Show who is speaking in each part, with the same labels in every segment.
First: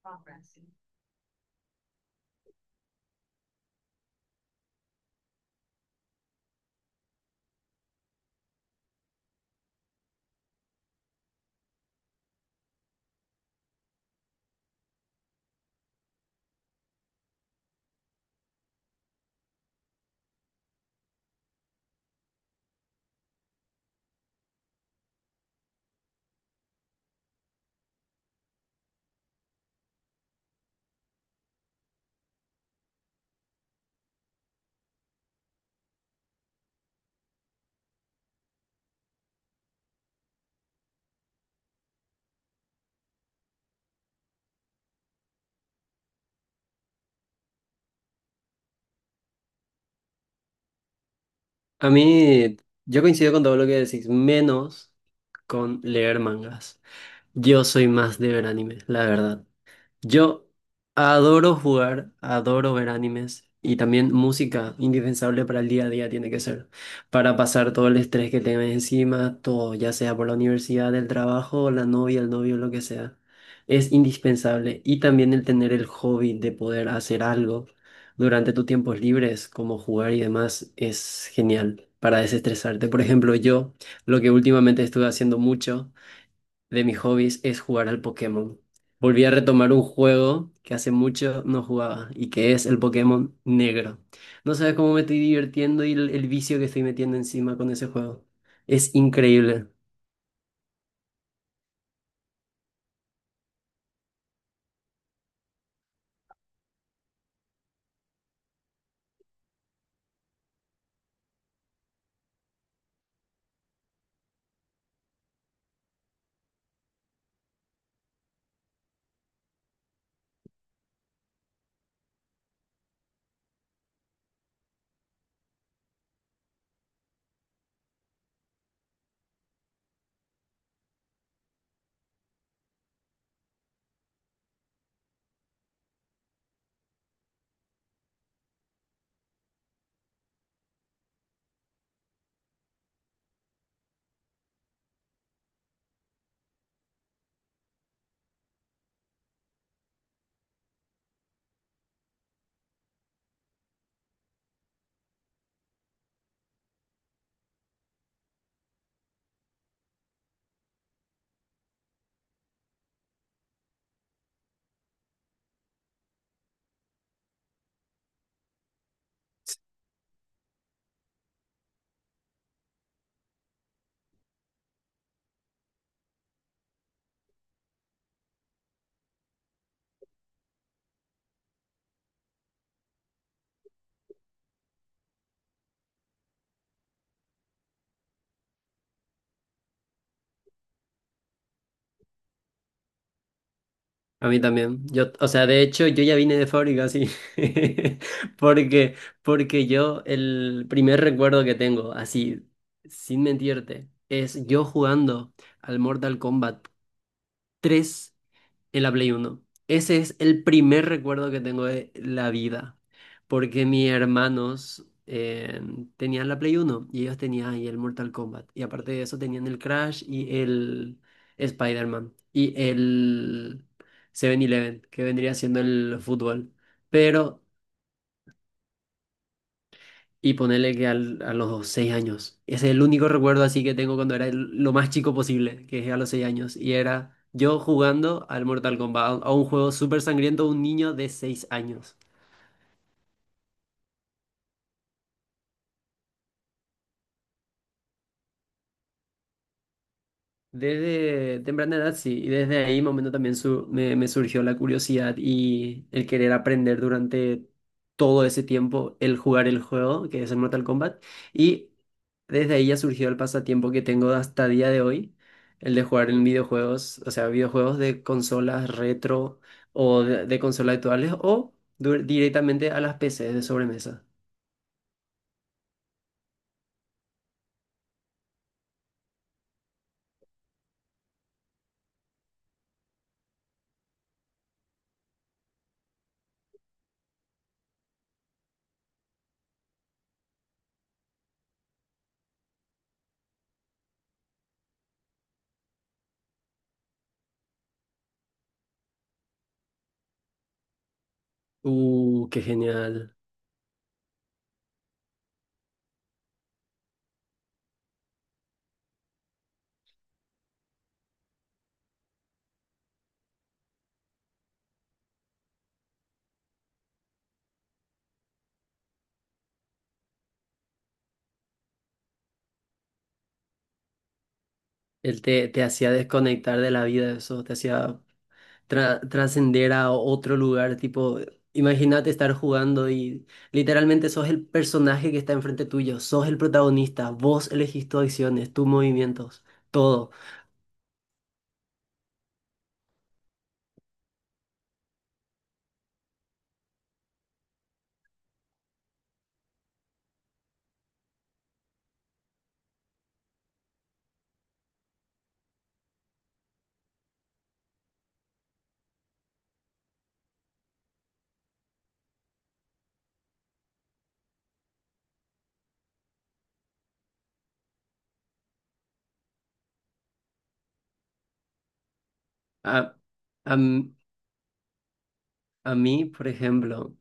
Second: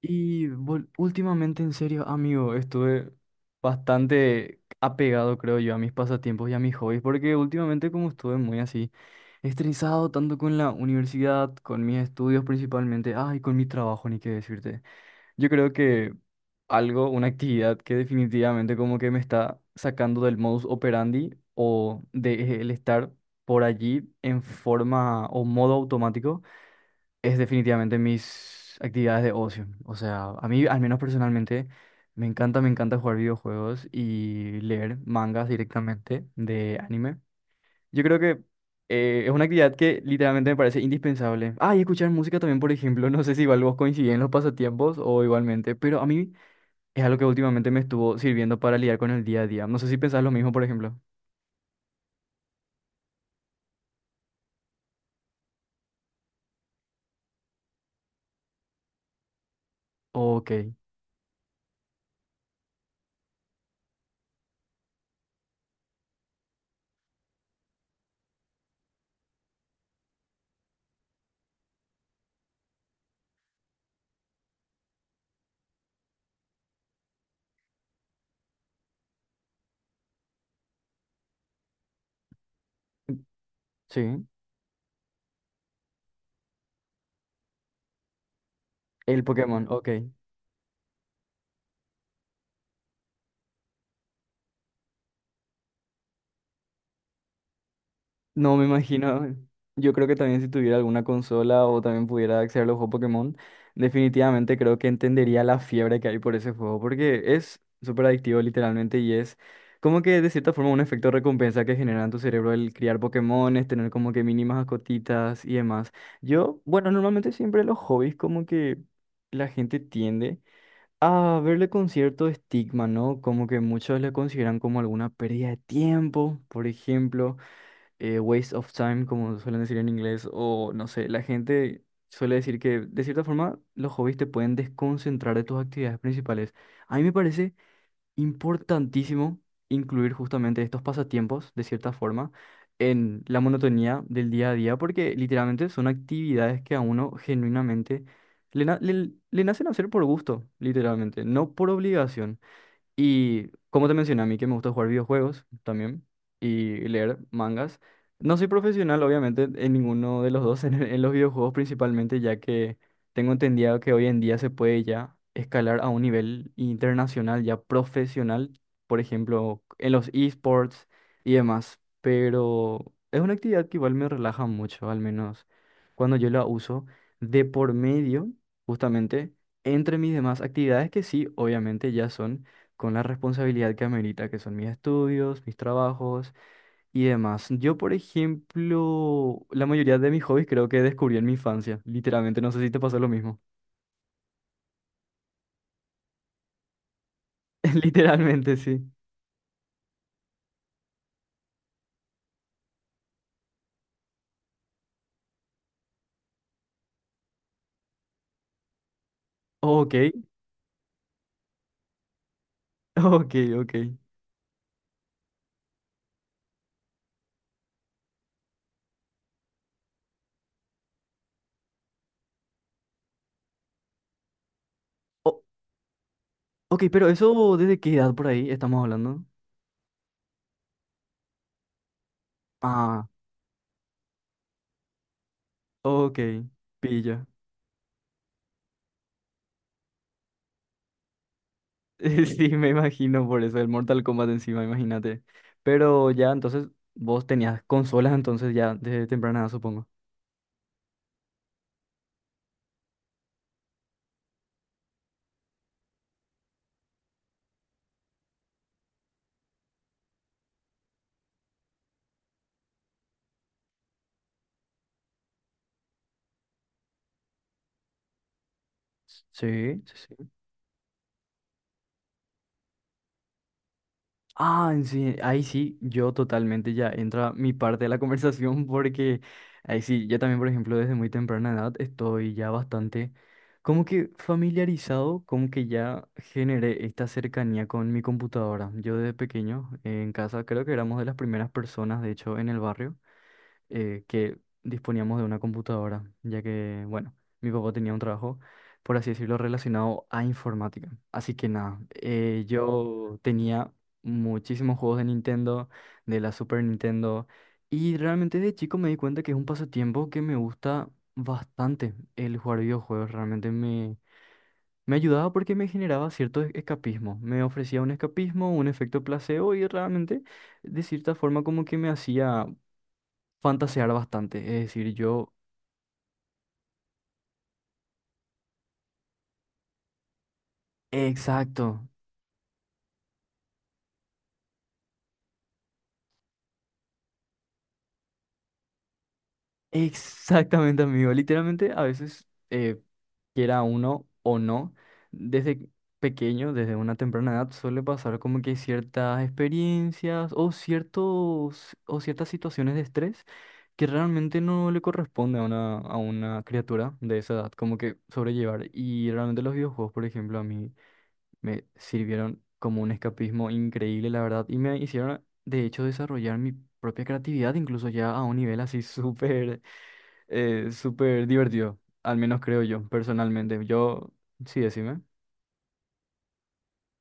Speaker 1: Últimamente, en serio, amigo, estuve bastante apegado, creo yo, a mis pasatiempos y a mis hobbies, porque últimamente como estuve muy así, estresado tanto con la universidad, con mis estudios principalmente, ay, con mi trabajo, ni qué decirte. Yo creo que algo, una actividad que definitivamente como que me está sacando del modus operandi o de el estar por allí en forma o modo automático es definitivamente mis actividades de ocio. O sea, a mí, al menos personalmente, me encanta jugar videojuegos y leer mangas directamente de anime. Yo creo que es una actividad que literalmente me parece indispensable. Ah, y escuchar música también, por ejemplo. No sé si igual vos coincidís en los pasatiempos o igualmente, pero a mí es algo que últimamente me estuvo sirviendo para lidiar con el día a día. No sé si pensás lo mismo, por ejemplo.
Speaker 2: A mí, yo coincido con todo lo que decís, menos con leer mangas. Yo soy más de ver animes, la verdad. Yo
Speaker 1: Ok,
Speaker 2: adoro jugar, adoro ver animes y también música, indispensable para el día a día tiene que ser, para pasar todo el estrés que tengas encima, todo, ya sea por la universidad, el trabajo, la novia, el novio, lo que sea. Es indispensable y también el tener el hobby de poder hacer algo durante tus tiempos libres, como jugar y demás, es genial para desestresarte. Por ejemplo, yo lo
Speaker 1: sí.
Speaker 2: que últimamente estuve haciendo mucho de mis hobbies es jugar al Pokémon.
Speaker 1: El
Speaker 2: Volví a
Speaker 1: Pokémon,
Speaker 2: retomar un
Speaker 1: ok.
Speaker 2: juego que hace mucho no jugaba y que es el Pokémon Negro. No sabes cómo me estoy divirtiendo y el vicio que estoy metiendo encima con ese juego.
Speaker 1: No me
Speaker 2: Es
Speaker 1: imagino.
Speaker 2: increíble.
Speaker 1: Yo creo que también si tuviera alguna consola o también pudiera acceder a los juegos Pokémon, definitivamente creo que entendería la fiebre que hay por ese juego, porque es súper adictivo literalmente y es como que de cierta forma un efecto recompensa que genera en tu cerebro el criar Pokémones, tener como que mínimas cotitas y demás. Yo, bueno, normalmente siempre los hobbies como que la gente tiende a verle con cierto estigma, ¿no? Como que muchos le consideran como alguna pérdida de tiempo, por ejemplo waste of time, como suelen decir en inglés, o no sé, la gente suele decir que de cierta forma los hobbies te pueden desconcentrar de tus actividades principales. A mí me parece importantísimo incluir justamente estos pasatiempos, de cierta forma, en la monotonía del día a día, porque literalmente son actividades que a uno genuinamente le, na- le le nacen hacer por gusto, literalmente, no por obligación. Y como te mencioné, a mí que me gusta jugar videojuegos también y leer mangas. No soy profesional, obviamente, en ninguno de los dos, en los videojuegos principalmente, ya que tengo entendido que hoy en día se puede ya escalar a un nivel internacional, ya profesional, por ejemplo, en los esports y demás. Pero es una actividad que igual me relaja mucho, al menos cuando yo la uso de por medio, justamente, entre mis demás actividades que sí, obviamente, ya son con la responsabilidad que amerita, que son mis estudios, mis trabajos y demás. Yo, por ejemplo, la mayoría de mis hobbies creo que descubrí en mi infancia, literalmente, no sé si te pasó lo mismo.
Speaker 2: A mí también. Yo, o sea, de hecho, yo ya vine de fábrica así.
Speaker 1: Literalmente, sí.
Speaker 2: Porque, porque yo el primer recuerdo que tengo, así, sin mentirte, es yo jugando al Mortal Kombat 3 en la Play Uno.
Speaker 1: Ok,
Speaker 2: Ese es el primer recuerdo que tengo de la vida,
Speaker 1: ok,
Speaker 2: porque
Speaker 1: ok.
Speaker 2: mis hermanos tenían la Play Uno y ellos tenían ahí el Mortal Kombat. Y aparte de eso tenían el Crash y el Spider-Man y el 7-Eleven, que vendría
Speaker 1: O-
Speaker 2: siendo el fútbol.
Speaker 1: ok, pero
Speaker 2: Pero
Speaker 1: eso, ¿desde qué edad por ahí estamos hablando?
Speaker 2: y ponerle que a los 6 años. Ese es el
Speaker 1: Ah,
Speaker 2: único recuerdo así que tengo cuando era lo más chico posible, que es a los
Speaker 1: ok,
Speaker 2: 6 años. Y era
Speaker 1: pilla.
Speaker 2: yo jugando al Mortal Kombat, a un juego súper sangriento, un niño de 6 años.
Speaker 1: Sí, me imagino por eso, el Mortal Kombat encima, imagínate. Pero ya, entonces, vos tenías consolas, entonces ya, desde temprana edad, supongo.
Speaker 2: Desde temprana edad, sí, y desde ahí momento también me surgió la curiosidad y el querer aprender durante todo ese tiempo el jugar el juego, que es el Mortal Kombat, y desde ahí ya surgió el pasatiempo que tengo hasta día de hoy, el de jugar en videojuegos, o sea, videojuegos de consolas retro
Speaker 1: Sí,
Speaker 2: o de,
Speaker 1: sí.
Speaker 2: de consolas actuales o directamente a las PCs de sobremesa.
Speaker 1: Ah, sí, ahí sí, yo totalmente ya entra mi parte de la conversación porque ahí sí, yo también, por ejemplo, desde muy temprana edad estoy ya bastante como que familiarizado, como que ya generé esta cercanía con mi computadora. Yo desde pequeño en casa creo que éramos de las primeras personas, de hecho, en el barrio que disponíamos de una computadora, ya que, bueno, mi papá tenía un trabajo, por así decirlo, relacionado a informática. Así que nada,
Speaker 2: Qué genial.
Speaker 1: yo tenía muchísimos juegos de Nintendo, de la Super Nintendo, y realmente de chico me di cuenta que es un pasatiempo que me gusta bastante el jugar videojuegos, realmente me... Me ayudaba porque me generaba cierto escapismo. Me ofrecía un escapismo, un efecto placebo y realmente de cierta forma como que me hacía fantasear bastante. Es decir,
Speaker 2: Él
Speaker 1: yo,
Speaker 2: te hacía desconectar de la vida, eso, te hacía trascender a otro lugar, tipo,
Speaker 1: exacto,
Speaker 2: imagínate estar jugando y literalmente sos el personaje que está enfrente tuyo, sos el protagonista, vos elegís tus acciones, tus movimientos, todo.
Speaker 1: exactamente, amigo. Literalmente, a veces, quiera uno o no, desde pequeño, desde una temprana edad, suele pasar como que ciertas experiencias o ciertos, o ciertas situaciones de estrés que realmente no le corresponde a a una criatura de esa edad, como que sobrellevar. Y realmente los videojuegos, por ejemplo, a mí. Me sirvieron como un escapismo increíble, la verdad, y me hicieron, de hecho, desarrollar mi propia creatividad, incluso ya a un nivel así súper, súper divertido, al menos creo
Speaker 2: A,
Speaker 1: yo,
Speaker 2: a,
Speaker 1: personalmente.
Speaker 2: m-
Speaker 1: Yo, sí, decime.
Speaker 2: a mí, por ejemplo,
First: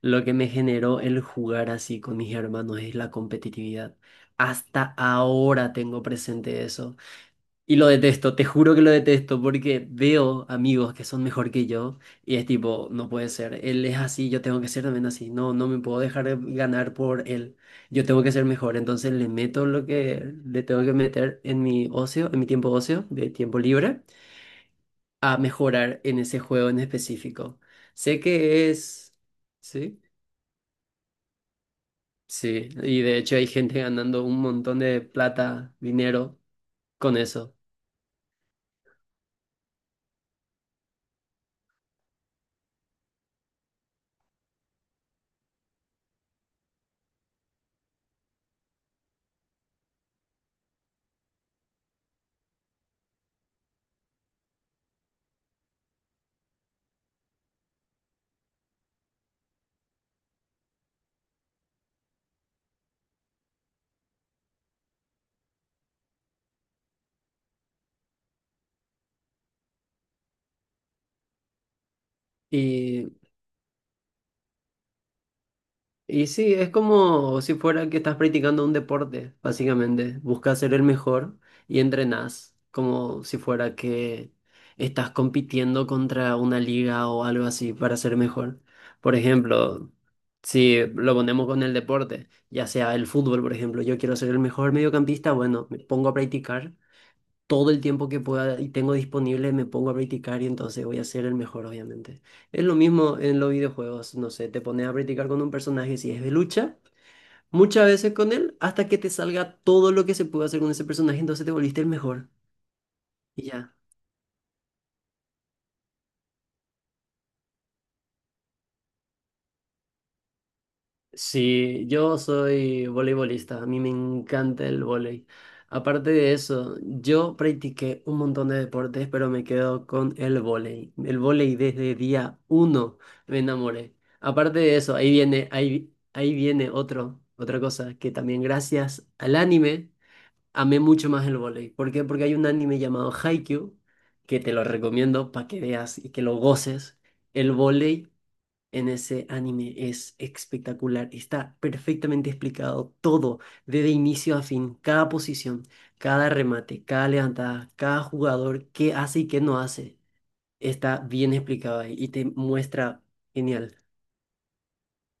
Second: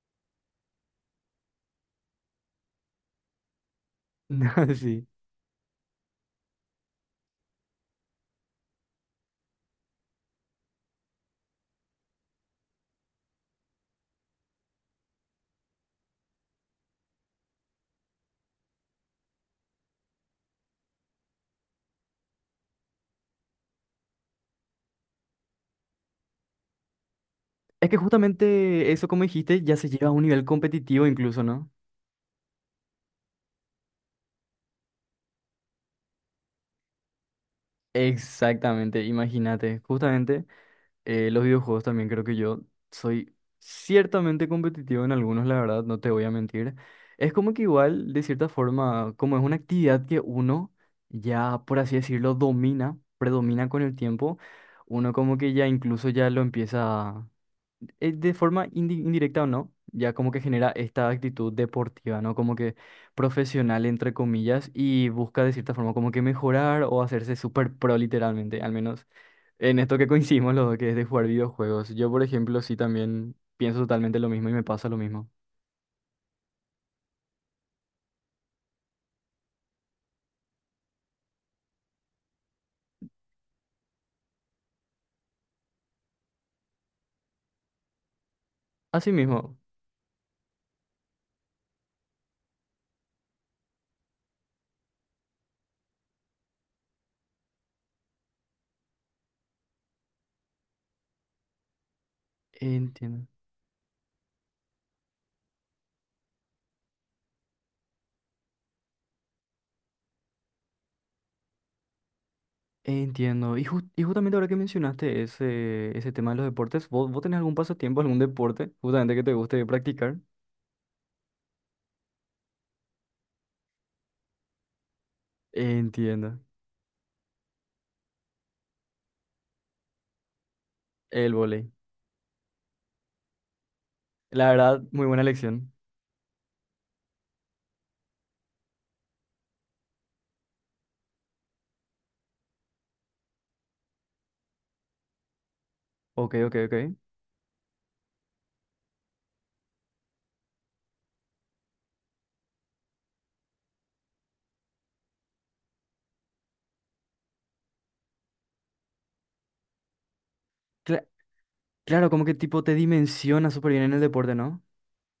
Speaker 2: lo que me generó el jugar así con mis hermanos es la competitividad. Hasta
Speaker 1: Sí.
Speaker 2: ahora tengo presente eso. Y lo detesto, te juro que lo detesto porque veo amigos que son mejor que yo y es tipo, no puede ser, él es así, yo tengo que ser también así, no, no me puedo dejar ganar por él, yo tengo que ser mejor, entonces le meto lo que le tengo que meter en mi ocio, en mi tiempo ocio, de tiempo libre, a mejorar en ese juego en específico.
Speaker 1: Es que
Speaker 2: Sé que
Speaker 1: justamente eso,
Speaker 2: es,
Speaker 1: como dijiste, ya se
Speaker 2: sí,
Speaker 1: lleva a un nivel competitivo incluso, ¿no?
Speaker 2: sí, y de hecho hay gente ganando un montón de plata, dinero con eso.
Speaker 1: Exactamente, imagínate, justamente. Los videojuegos también creo que yo soy ciertamente competitivo en algunos, la verdad, no te voy a mentir. Es como que igual, de cierta forma, como es una actividad que uno ya, por así decirlo, domina, predomina con el tiempo, uno como que ya incluso ya lo empieza, de forma indirecta o no, ya como que genera esta actitud deportiva, ¿no? Como que profesional, entre comillas, y busca de cierta forma como que mejorar o hacerse súper pro literalmente, al menos. En esto que coincidimos los dos, que es de jugar videojuegos. Yo, por ejemplo, sí
Speaker 2: y
Speaker 1: también pienso totalmente lo mismo y me pasa lo mismo.
Speaker 2: Y sí, es como si fuera que estás practicando un deporte, básicamente. Buscas ser el mejor y entrenás, como si fuera que estás compitiendo contra una liga o algo así para ser mejor.
Speaker 1: Así
Speaker 2: Por
Speaker 1: mismo.
Speaker 2: ejemplo, si lo ponemos con el deporte, ya sea el fútbol, por ejemplo, yo quiero ser el mejor mediocampista, bueno, me pongo a practicar todo el tiempo que pueda y tengo disponible me pongo a practicar y entonces voy a ser el mejor, obviamente. Es lo mismo
Speaker 1: Entiendo.
Speaker 2: en los videojuegos, no sé, te pones a practicar con un personaje si es de lucha, muchas veces con él, hasta que te salga todo lo que se puede hacer con ese personaje, entonces te volviste el mejor. Y
Speaker 1: Entiendo. Y,
Speaker 2: ya.
Speaker 1: justamente ahora que mencionaste ese tema de los deportes, ¿vos tenés algún pasatiempo, algún deporte justamente que te guste practicar?
Speaker 2: Sí, yo soy voleibolista, a mí me encanta el vóley. Aparte de
Speaker 1: Entiendo.
Speaker 2: eso, yo practiqué un montón de deportes, pero me quedo con el vóley. El
Speaker 1: El
Speaker 2: vóley
Speaker 1: vóley.
Speaker 2: desde día uno me enamoré.
Speaker 1: La
Speaker 2: Aparte de
Speaker 1: verdad,
Speaker 2: eso,
Speaker 1: muy
Speaker 2: ahí
Speaker 1: buena
Speaker 2: viene,
Speaker 1: elección.
Speaker 2: ahí viene otra cosa, que también gracias al anime amé mucho más el vóley. ¿Por qué? Porque hay un anime llamado Haikyuu, que te lo recomiendo para que veas y que
Speaker 1: Ok,
Speaker 2: lo
Speaker 1: ok, ok.
Speaker 2: goces. El vóley en ese anime es espectacular. Está perfectamente explicado todo, desde inicio a fin, cada posición, cada remate, cada levantada, cada jugador, qué hace y qué no hace. Está
Speaker 1: Cla-
Speaker 2: bien explicado ahí y
Speaker 1: claro, como
Speaker 2: te
Speaker 1: que tipo te
Speaker 2: muestra
Speaker 1: dimensiona súper
Speaker 2: genial.
Speaker 1: bien en el deporte, ¿no?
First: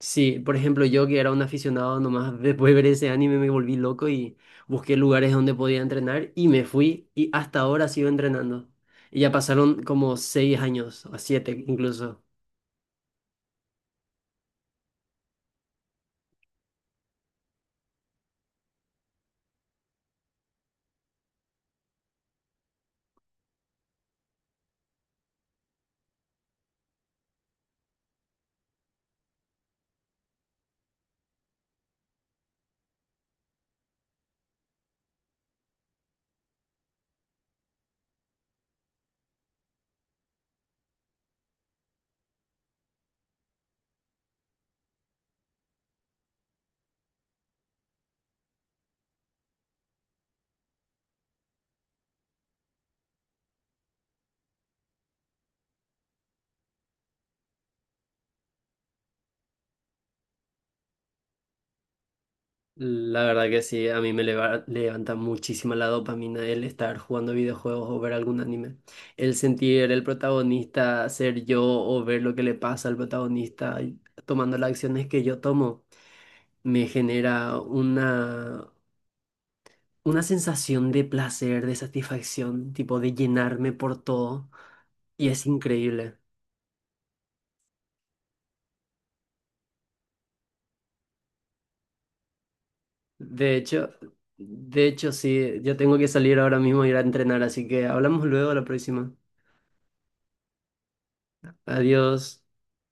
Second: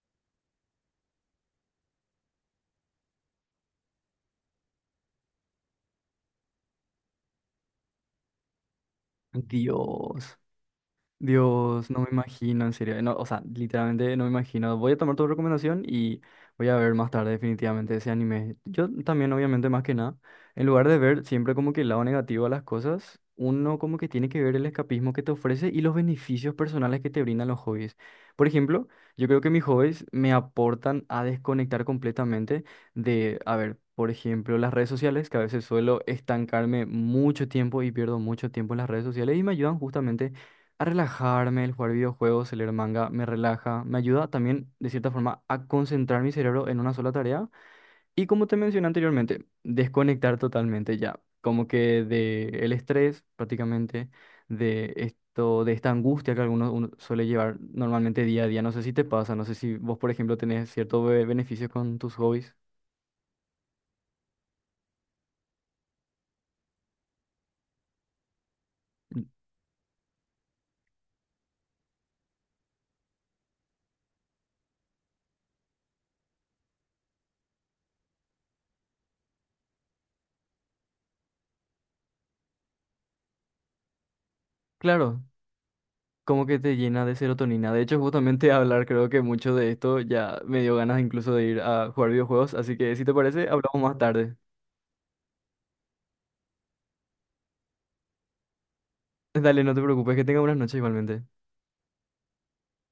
Speaker 2: Sí, por ejemplo, yo que era un aficionado nomás, después de ver ese anime me volví loco y busqué lugares donde podía entrenar y me fui y hasta ahora sigo entrenando. Y ya pasaron como
Speaker 1: Dios.
Speaker 2: 6 años, o 7
Speaker 1: Dios, no me
Speaker 2: incluso.
Speaker 1: imagino, en serio. No, o sea, literalmente no me imagino. Voy a tomar tu recomendación y voy a ver más tarde definitivamente ese anime. Yo también, obviamente, más que nada, en lugar de ver siempre como que el lado negativo a las cosas, uno como que tiene que ver el escapismo que te ofrece y los beneficios personales que te brindan los hobbies. Por ejemplo, yo creo que mis hobbies me aportan a desconectar completamente de, a ver, por ejemplo, las redes sociales, que a veces suelo estancarme mucho tiempo y pierdo mucho tiempo en las redes sociales y me ayudan justamente a relajarme, el jugar videojuegos, el leer manga, me relaja, me ayuda también de cierta forma a concentrar mi cerebro en una sola tarea y como te mencioné anteriormente, desconectar totalmente ya, como que de el estrés prácticamente, de esto, de esta angustia que algunos uno suele llevar normalmente día a día. No sé si te pasa, no sé si vos, por ejemplo, tenés ciertos beneficios con tus hobbies.
Speaker 2: La verdad que sí, a mí me levanta muchísima la dopamina el estar jugando videojuegos o ver algún anime. El sentir el protagonista ser yo o ver lo que le pasa al protagonista y tomando las acciones que yo tomo, me genera una sensación de placer, de satisfacción, tipo de llenarme por todo
Speaker 1: Claro,
Speaker 2: y es increíble.
Speaker 1: como que te llena de serotonina. De hecho, justamente hablar creo que mucho de esto ya me dio ganas incluso de ir a jugar videojuegos, así que si te parece,
Speaker 2: De
Speaker 1: hablamos
Speaker 2: hecho,
Speaker 1: más tarde.
Speaker 2: de hecho sí, yo tengo que salir ahora mismo a ir a entrenar, así que hablamos luego la próxima.
Speaker 1: Dale, no te preocupes, que tenga buenas noches igualmente.
Speaker 2: Adiós.